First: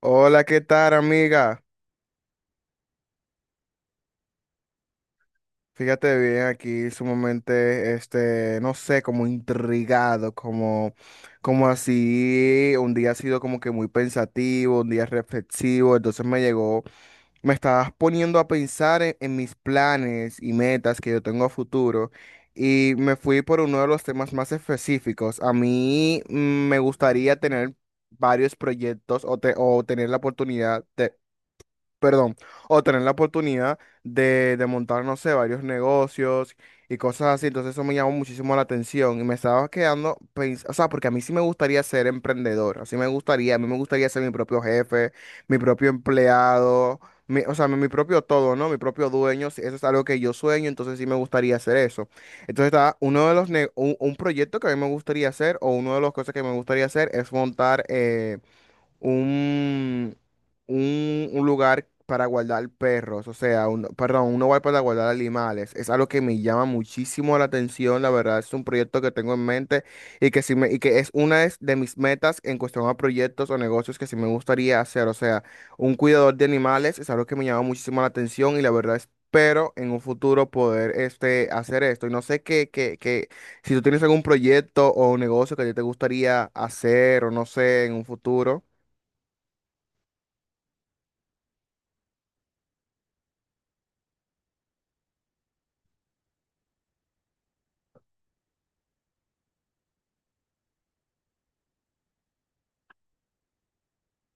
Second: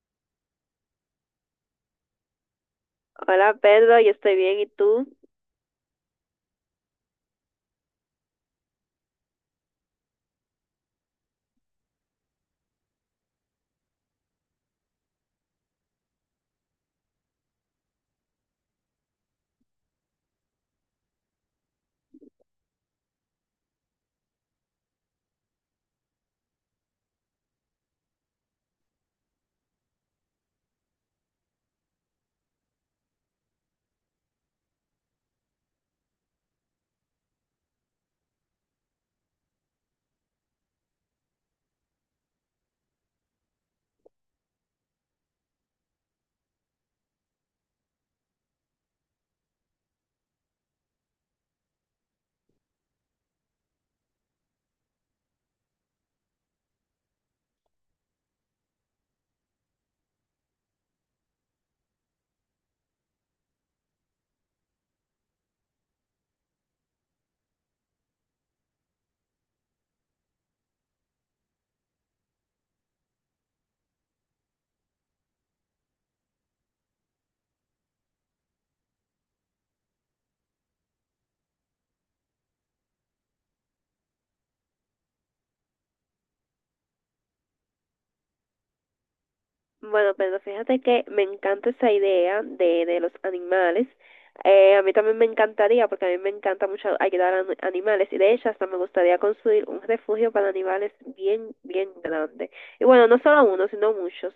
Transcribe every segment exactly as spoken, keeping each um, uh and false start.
Hola, ¿qué tal, amiga? Hola Pedro, yo estoy bien, ¿y tú? Fíjate bien, aquí sumamente, este, no sé, como intrigado, como, como así, un día ha sido como que muy pensativo, un día reflexivo, entonces me llegó, me estabas poniendo a pensar en, en mis planes y metas que yo tengo a futuro y me fui por uno de los temas más específicos. A mí mm, me gustaría tener varios proyectos o, te- o tener la oportunidad, perdón, o tener la oportunidad de, de montar, no sé, varios negocios y cosas así. Entonces eso me llamó muchísimo la atención y me estaba quedando, pens- o sea, porque a mí sí me gustaría ser emprendedor, así me gustaría, a mí me gustaría ser mi propio jefe, mi propio empleado, mi- o sea, mi, mi propio todo, ¿no? Mi propio dueño, sí, eso es algo que yo sueño, entonces sí me gustaría hacer eso. Entonces está uno de los, ne- un, un proyecto que a mí me gustaría hacer o una de las cosas que me gustaría hacer es montar, eh, un, un, un lugar para guardar perros, o sea, un, perdón, un hogar para guardar animales. Es algo que me llama muchísimo la atención, la verdad es un proyecto que tengo en mente y que, sí me, y que es una de de mis metas en cuestión a proyectos o negocios que sí me gustaría hacer, o sea, un cuidador de animales es algo que me llama muchísimo la atención y la verdad espero en un futuro poder este, hacer esto. Y no sé qué, qué, qué, si tú tienes algún proyecto o negocio que a ti te gustaría hacer o no sé en un futuro. Bueno, Pedro, fíjate que me encanta esa idea de, de los animales. Eh, a mí también me encantaría, porque a mí me encanta mucho ayudar a ani- animales. Y de hecho, hasta me gustaría construir un refugio para animales bien, bien grande. Y bueno, no solo uno, sino muchos.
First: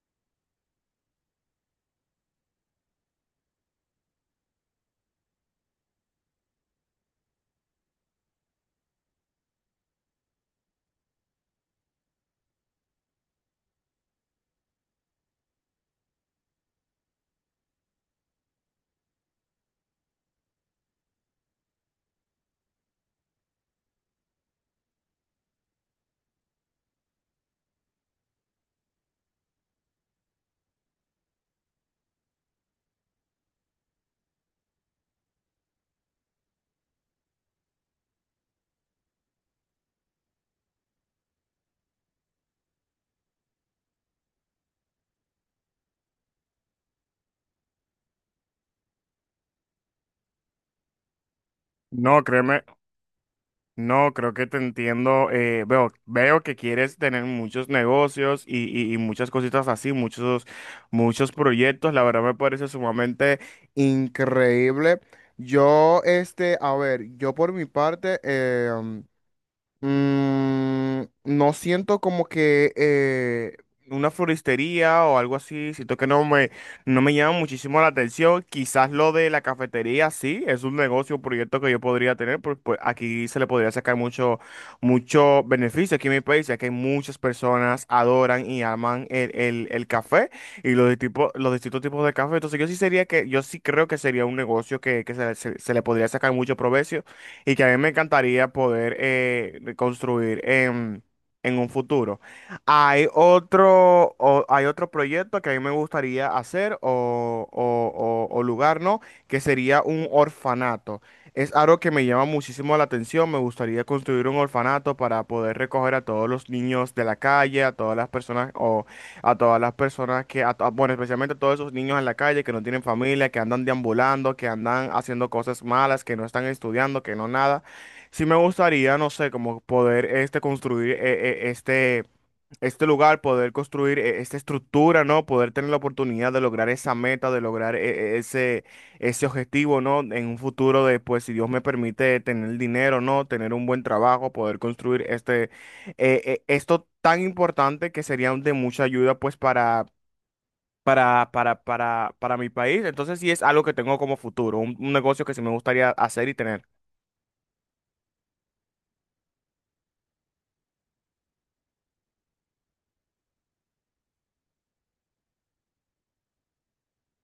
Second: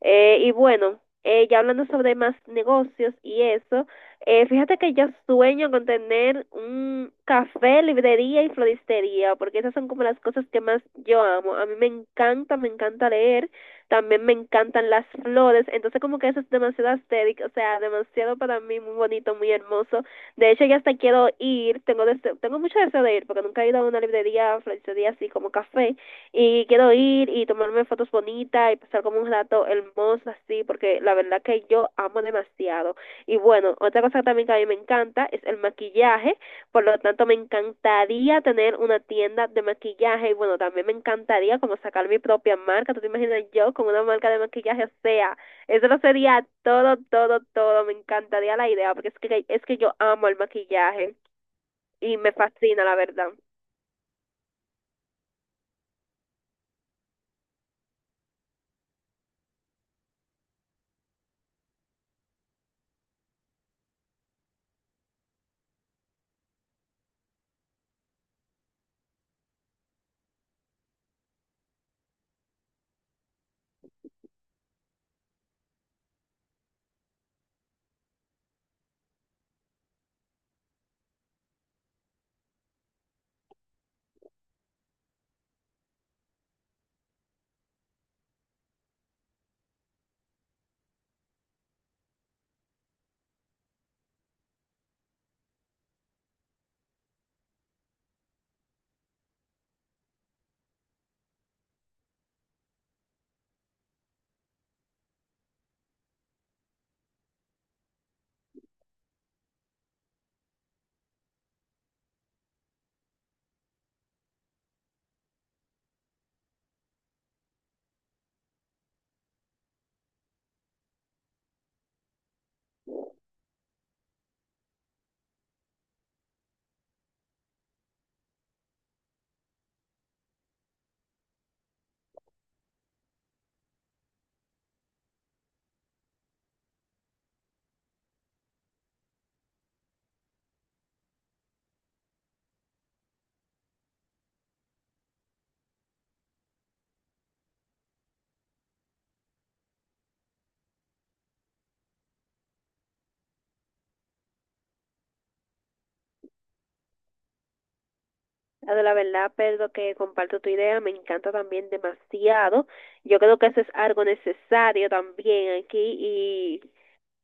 Eh, y bueno, eh, ya hablando sobre más negocios y eso, eh, fíjate que yo sueño con tener un café, librería y floristería, porque esas son como las cosas que más yo amo. A mí me encanta, me encanta leer, también me encantan las flores, entonces como que eso es demasiado estético, o sea, demasiado para mí, muy bonito, muy hermoso. De hecho, ya hasta quiero ir, tengo deseo, tengo mucho deseo de ir, porque nunca he ido a una librería, floristería así como café, y quiero ir y tomarme fotos bonitas y pasar como un rato hermoso así, porque la verdad que yo amo demasiado. Y bueno, otra cosa también que a mí me encanta es el maquillaje, por lo tanto, me encantaría tener una tienda de maquillaje y bueno, también me encantaría como sacar mi propia marca. ¿Tú te imaginas yo con una marca de maquillaje? O sea, eso lo sería todo, todo, todo. Me encantaría la idea porque es que, es que yo amo el maquillaje y No, me créeme, fascina, la verdad. no, creo que te entiendo. eh, veo, veo que quieres tener muchos negocios y, y- y muchas cositas así, muchos, muchos proyectos. La verdad me parece sumamente increíble. Yo, este, a ver, yo por mi parte, em, Mm, no siento como que eh, una floristería o algo así, siento que no me, no me llama muchísimo la atención. Quizás lo de la cafetería sí, es un negocio, un proyecto que yo podría tener, pues, pues aquí se le podría sacar mucho, mucho beneficio aquí en mi país, ya que muchas personas adoran y aman el, el, el café y los, de tipo, los distintos tipos de café. Entonces yo sí sería que, yo sí creo que sería un negocio que, que se, se se le podría sacar mucho provecho y que a mí me encantaría poder eh, reconstruir en, en un futuro. Hay otro, o- hay otro proyecto que a mí me gustaría hacer o, o- o- o lugar, ¿no? Que sería un orfanato. Es algo que me llama muchísimo la atención. Me gustaría construir un orfanato para poder recoger a todos los niños de la calle, a todas las personas o a todas las personas que, a to- bueno, especialmente a todos esos niños en la calle que no tienen familia, que andan deambulando, que andan haciendo cosas malas, que no están estudiando, que no nada. Sí me gustaría, no sé, como poder este construir eh, eh, este este lugar, poder construir eh, esta estructura, ¿no? Poder tener la oportunidad de lograr esa meta, de lograr eh, eh, ese, ese objetivo, ¿no? En un futuro de, pues, si Dios me permite tener dinero, ¿no? Tener un buen trabajo, poder construir este, eh, eh, esto tan importante que sería de mucha ayuda, pues, para... Para, para, para, para mi país. Entonces sí es algo que tengo como futuro, un, un negocio que sí me gustaría hacer y tener. La de la verdad, Pedro, que comparto tu idea, me encanta también demasiado. Yo creo que eso es algo necesario también aquí, y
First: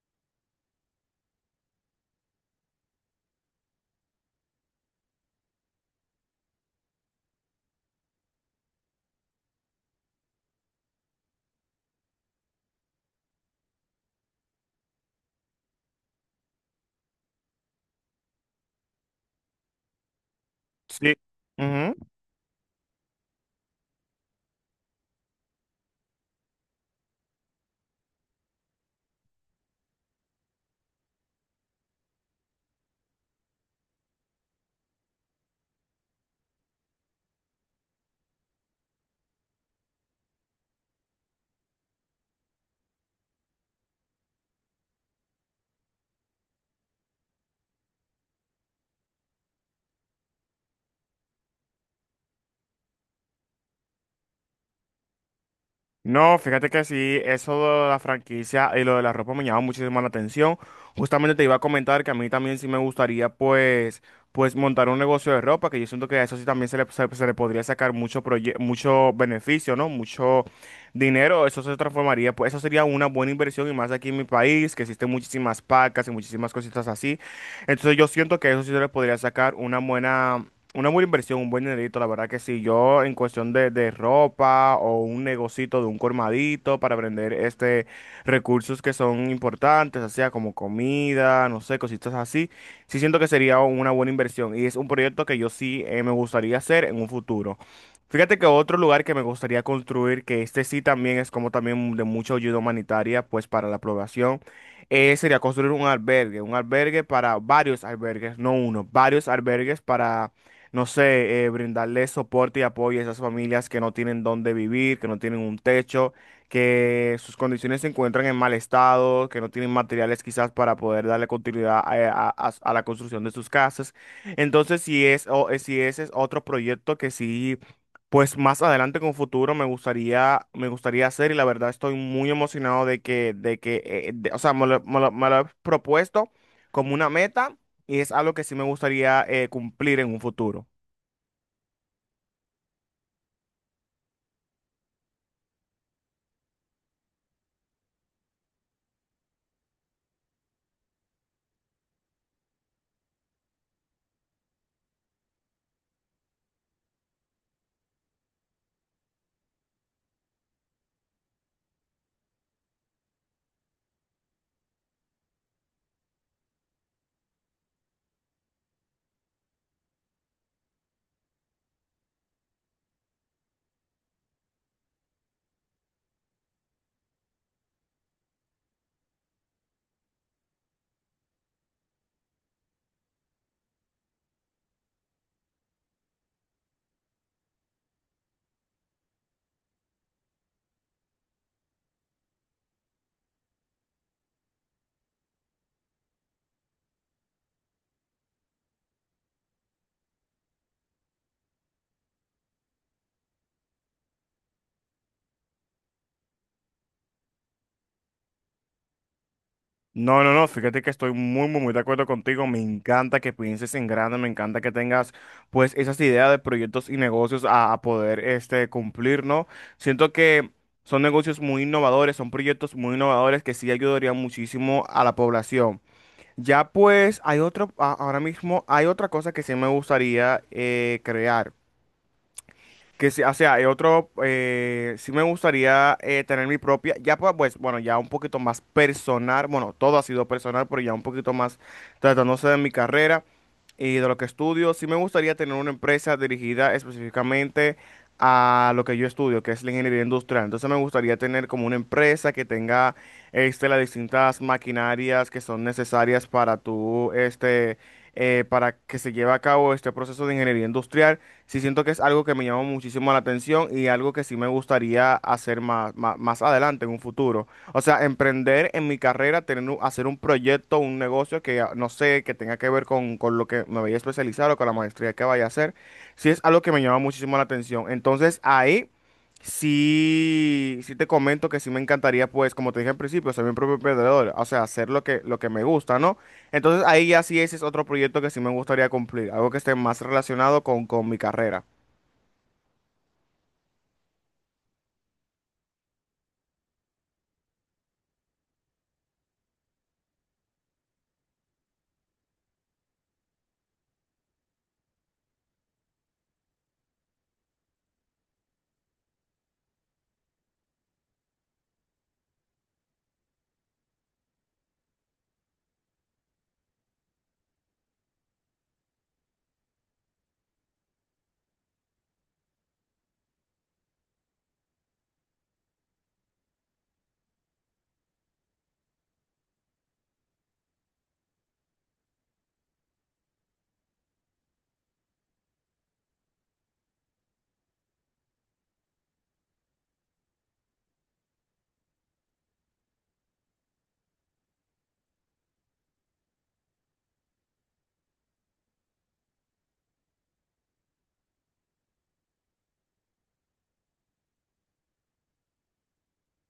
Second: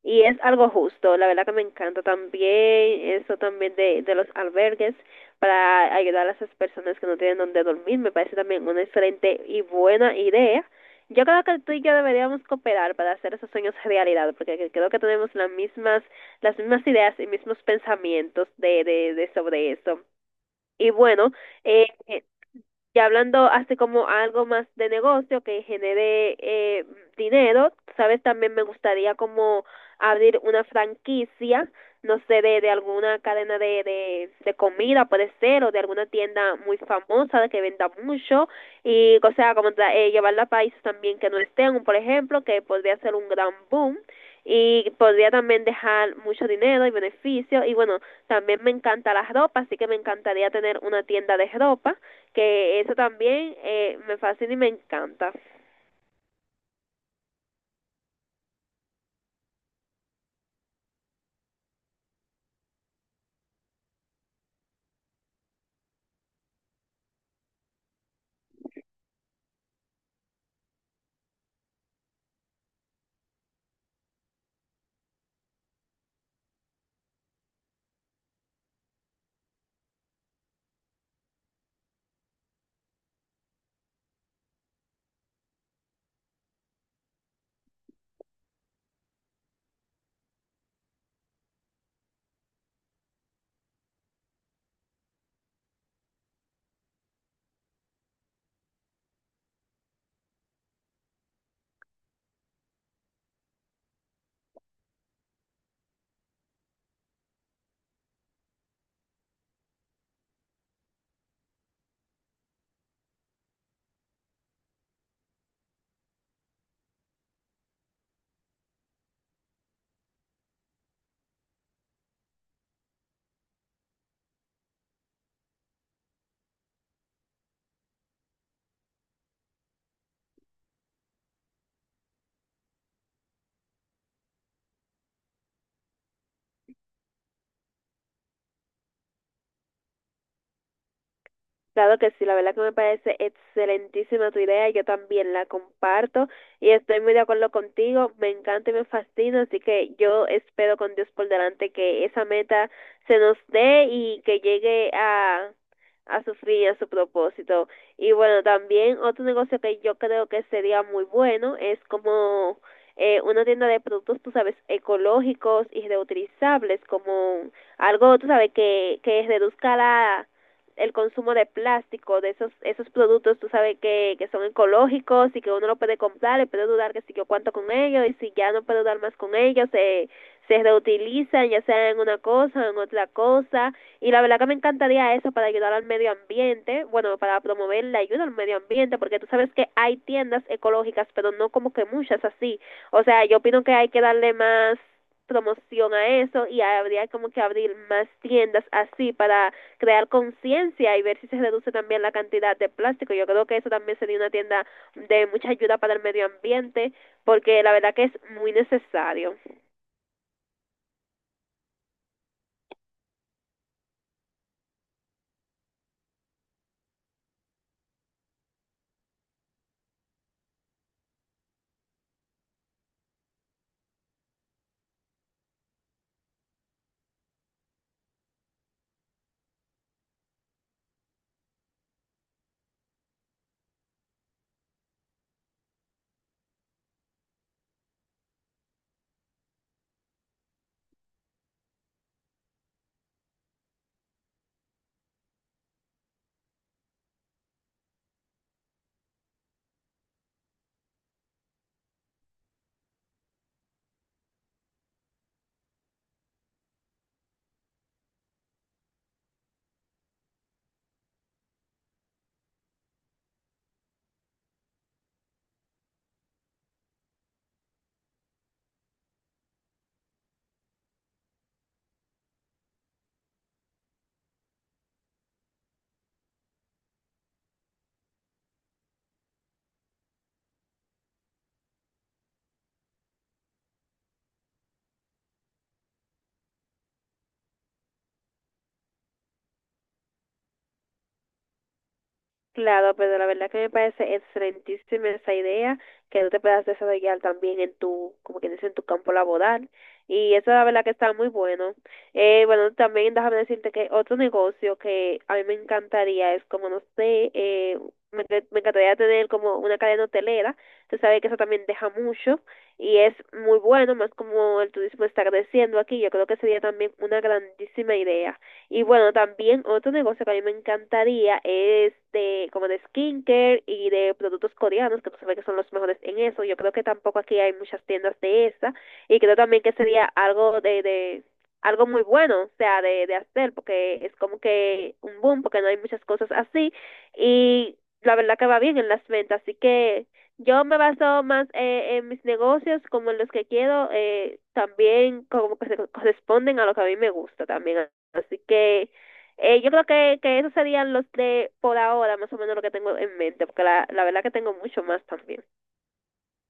Y es algo justo, la verdad que me encanta también eso también de, de los albergues para ayudar a esas personas que no tienen donde dormir, me parece también una excelente y buena idea. Yo creo que tú y yo deberíamos cooperar para hacer esos sueños realidad, porque creo que tenemos las mismas, las mismas ideas y mismos pensamientos de, de, de sobre eso. Y Sí. bueno, eh, Ujú. eh, ya hablando así como algo más de negocio que genere eh, dinero, sabes, también me gustaría como abrir una franquicia, no sé, de, de alguna cadena de, de, de comida puede ser, o de alguna tienda muy famosa que venda mucho, y o sea, como tra- eh, llevarla a países también que no estén, por ejemplo, que podría ser un gran boom. Y podría también dejar mucho dinero y beneficio. Y bueno, también me encanta la ropa, así que me encantaría tener una tienda de ropa, que eso también eh, me fascina y me encanta. No, fíjate que sí, eso de la franquicia y lo de la ropa me llama muchísimo la atención. Justamente te iba a comentar que a mí también sí me gustaría pues, pues montar un negocio de ropa, que yo siento que a eso sí también se le, se, se le podría sacar mucho, proye- mucho beneficio, ¿no? Mucho dinero, eso se transformaría, pues eso sería una buena inversión y más aquí en mi país, que existen muchísimas pacas y muchísimas cositas así. Entonces yo siento que eso sí se le podría sacar una buena una buena inversión, un buen dinerito, la verdad que sí. Yo en cuestión de, de ropa o un negocito de un colmadito para vender este recursos que son importantes, así como comida, no sé, cositas así, sí siento que sería una buena inversión y es un proyecto que yo sí eh, me gustaría hacer en un futuro. Fíjate que otro lugar que me gustaría construir, que este sí también es como también de mucha ayuda humanitaria, pues para la población, eh, sería construir un albergue, un albergue para varios albergues, no uno, varios albergues para no sé, eh, brindarle soporte y apoyo a esas familias que no tienen dónde vivir, que no tienen un techo, que sus condiciones se encuentran en mal estado, que no tienen materiales quizás para poder darle continuidad a, eh, a- a- a la construcción de sus casas. Entonces, si es, o, eh, si ese es otro proyecto que sí, pues más adelante con futuro me gustaría, me gustaría hacer y la verdad estoy muy emocionado de que, de que, eh, eh, de- o sea, me lo, me lo- me lo he propuesto como una meta y es algo que sí me gustaría eh, cumplir en un futuro. Claro que sí, la verdad que me parece excelentísima tu idea, yo también la comparto y estoy muy de acuerdo contigo, me encanta y me fascina, así que yo espero con Dios por delante que esa meta se nos dé y que llegue a, a su fin y a su propósito. Y bueno, también otro negocio que yo creo que sería muy bueno es como eh, una tienda de productos, tú sabes, ecológicos y reutilizables, como algo, tú sabes, que, que reduzca la, el consumo de plástico, de esos esos productos, tú sabes que, que son ecológicos y que uno lo puede comprar y puede dudar que si yo cuánto con ellos y si ya no puedo dar más con ellos, se, se reutilizan ya sea en una cosa o en otra cosa, y la verdad que me encantaría eso para ayudar al medio ambiente, bueno, para promover la ayuda al medio ambiente, porque tú sabes que hay tiendas ecológicas pero no como que muchas así, o sea, yo opino que hay que darle más promoción a eso y habría como que abrir más tiendas así para crear conciencia y ver si se reduce también la cantidad de plástico. Yo creo que eso también sería una tienda de mucha ayuda para el medio ambiente, porque la verdad que es muy necesario. No, no, no, fíjate que estoy muy, muy, muy de acuerdo contigo. Me encanta que pienses en grande, me encanta que tengas pues esas ideas de proyectos y negocios a, a poder este, cumplir, ¿no? Siento que son negocios muy innovadores, son proyectos muy innovadores que sí ayudarían muchísimo a la población. Ya pues hay otro, a- ahora mismo hay otra cosa que sí me gustaría eh, crear. Que sí, o sea, hay otro, eh, sí me gustaría eh, tener mi propia, ya pa- pues, bueno, ya un poquito más personal, bueno, todo ha sido personal, pero ya un poquito más tratándose de mi carrera y de lo que estudio, sí me gustaría tener una empresa dirigida específicamente a lo que yo estudio, que es la ingeniería industrial. Entonces me gustaría tener como una empresa que tenga, este, las distintas maquinarias que son necesarias para tu, este, eh, para que se lleve a cabo este proceso de ingeniería industrial, sí siento que es algo que me llama muchísimo la atención y algo que sí me gustaría hacer más, más, más adelante en un futuro. O sea, emprender en mi carrera, tener, un- hacer un proyecto, un negocio que ah, no sé, que tenga que ver con, con lo que me vaya a especializar o con la maestría que vaya a hacer, sí es algo que me llama muchísimo la atención. Entonces ahí sí, sí te comento que sí me encantaría, pues, como te dije al principio, ser mi propio emprendedor, o sea, hacer lo que, lo que me gusta, ¿no? Entonces ahí ya sí ese es otro proyecto que sí me gustaría cumplir, algo que esté más relacionado con, con mi carrera. Claro, pero la verdad que me parece excelentísima esa idea, que tú te puedas desarrollar también en tu, como que dice, en tu campo laboral. Y eso la verdad que está muy bueno. Eh, bueno, también déjame decirte que otro negocio que a mí me encantaría es como, no sé, eh, me, enc- me encantaría tener como una cadena hotelera. Tú sabes que eso también deja mucho y es muy bueno, más como el turismo está creciendo aquí, yo creo que sería también una grandísima idea. Y bueno, también otro negocio que a mí me encantaría es de como de skincare y de productos coreanos, que tú sabes que son los mejores en eso. Yo creo que tampoco aquí hay muchas tiendas de esa, y creo también que sería algo de, de algo muy bueno, o sea, de, de hacer, porque es como que un boom, porque no hay muchas cosas así y la verdad que va bien en las ventas, así que yo me baso más eh, en mis negocios como en los que quiero, eh, también como que se corresponden a lo que a mí me gusta también. Así que eh, yo creo que, que esos serían los de por ahora, más o menos lo que tengo en mente, porque la, la verdad que tengo mucho más también.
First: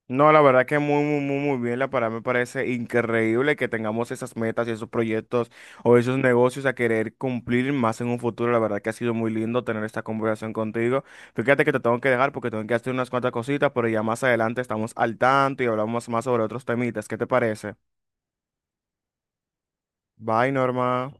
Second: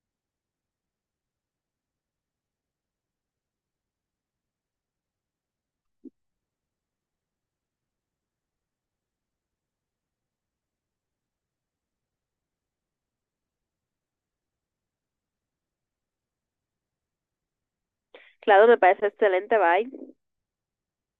No, la verdad que muy, muy, muy, muy bien. La verdad me parece increíble que tengamos esas metas y esos proyectos o esos negocios a querer cumplir más en un futuro. La verdad que ha sido muy lindo tener esta conversación contigo. Fíjate que te tengo que dejar porque tengo que hacer unas cuantas cositas, pero ya más adelante estamos al tanto y hablamos más sobre otros temitas. ¿Qué te parece? Claro, me parece excelente, bye. Bye, Norma.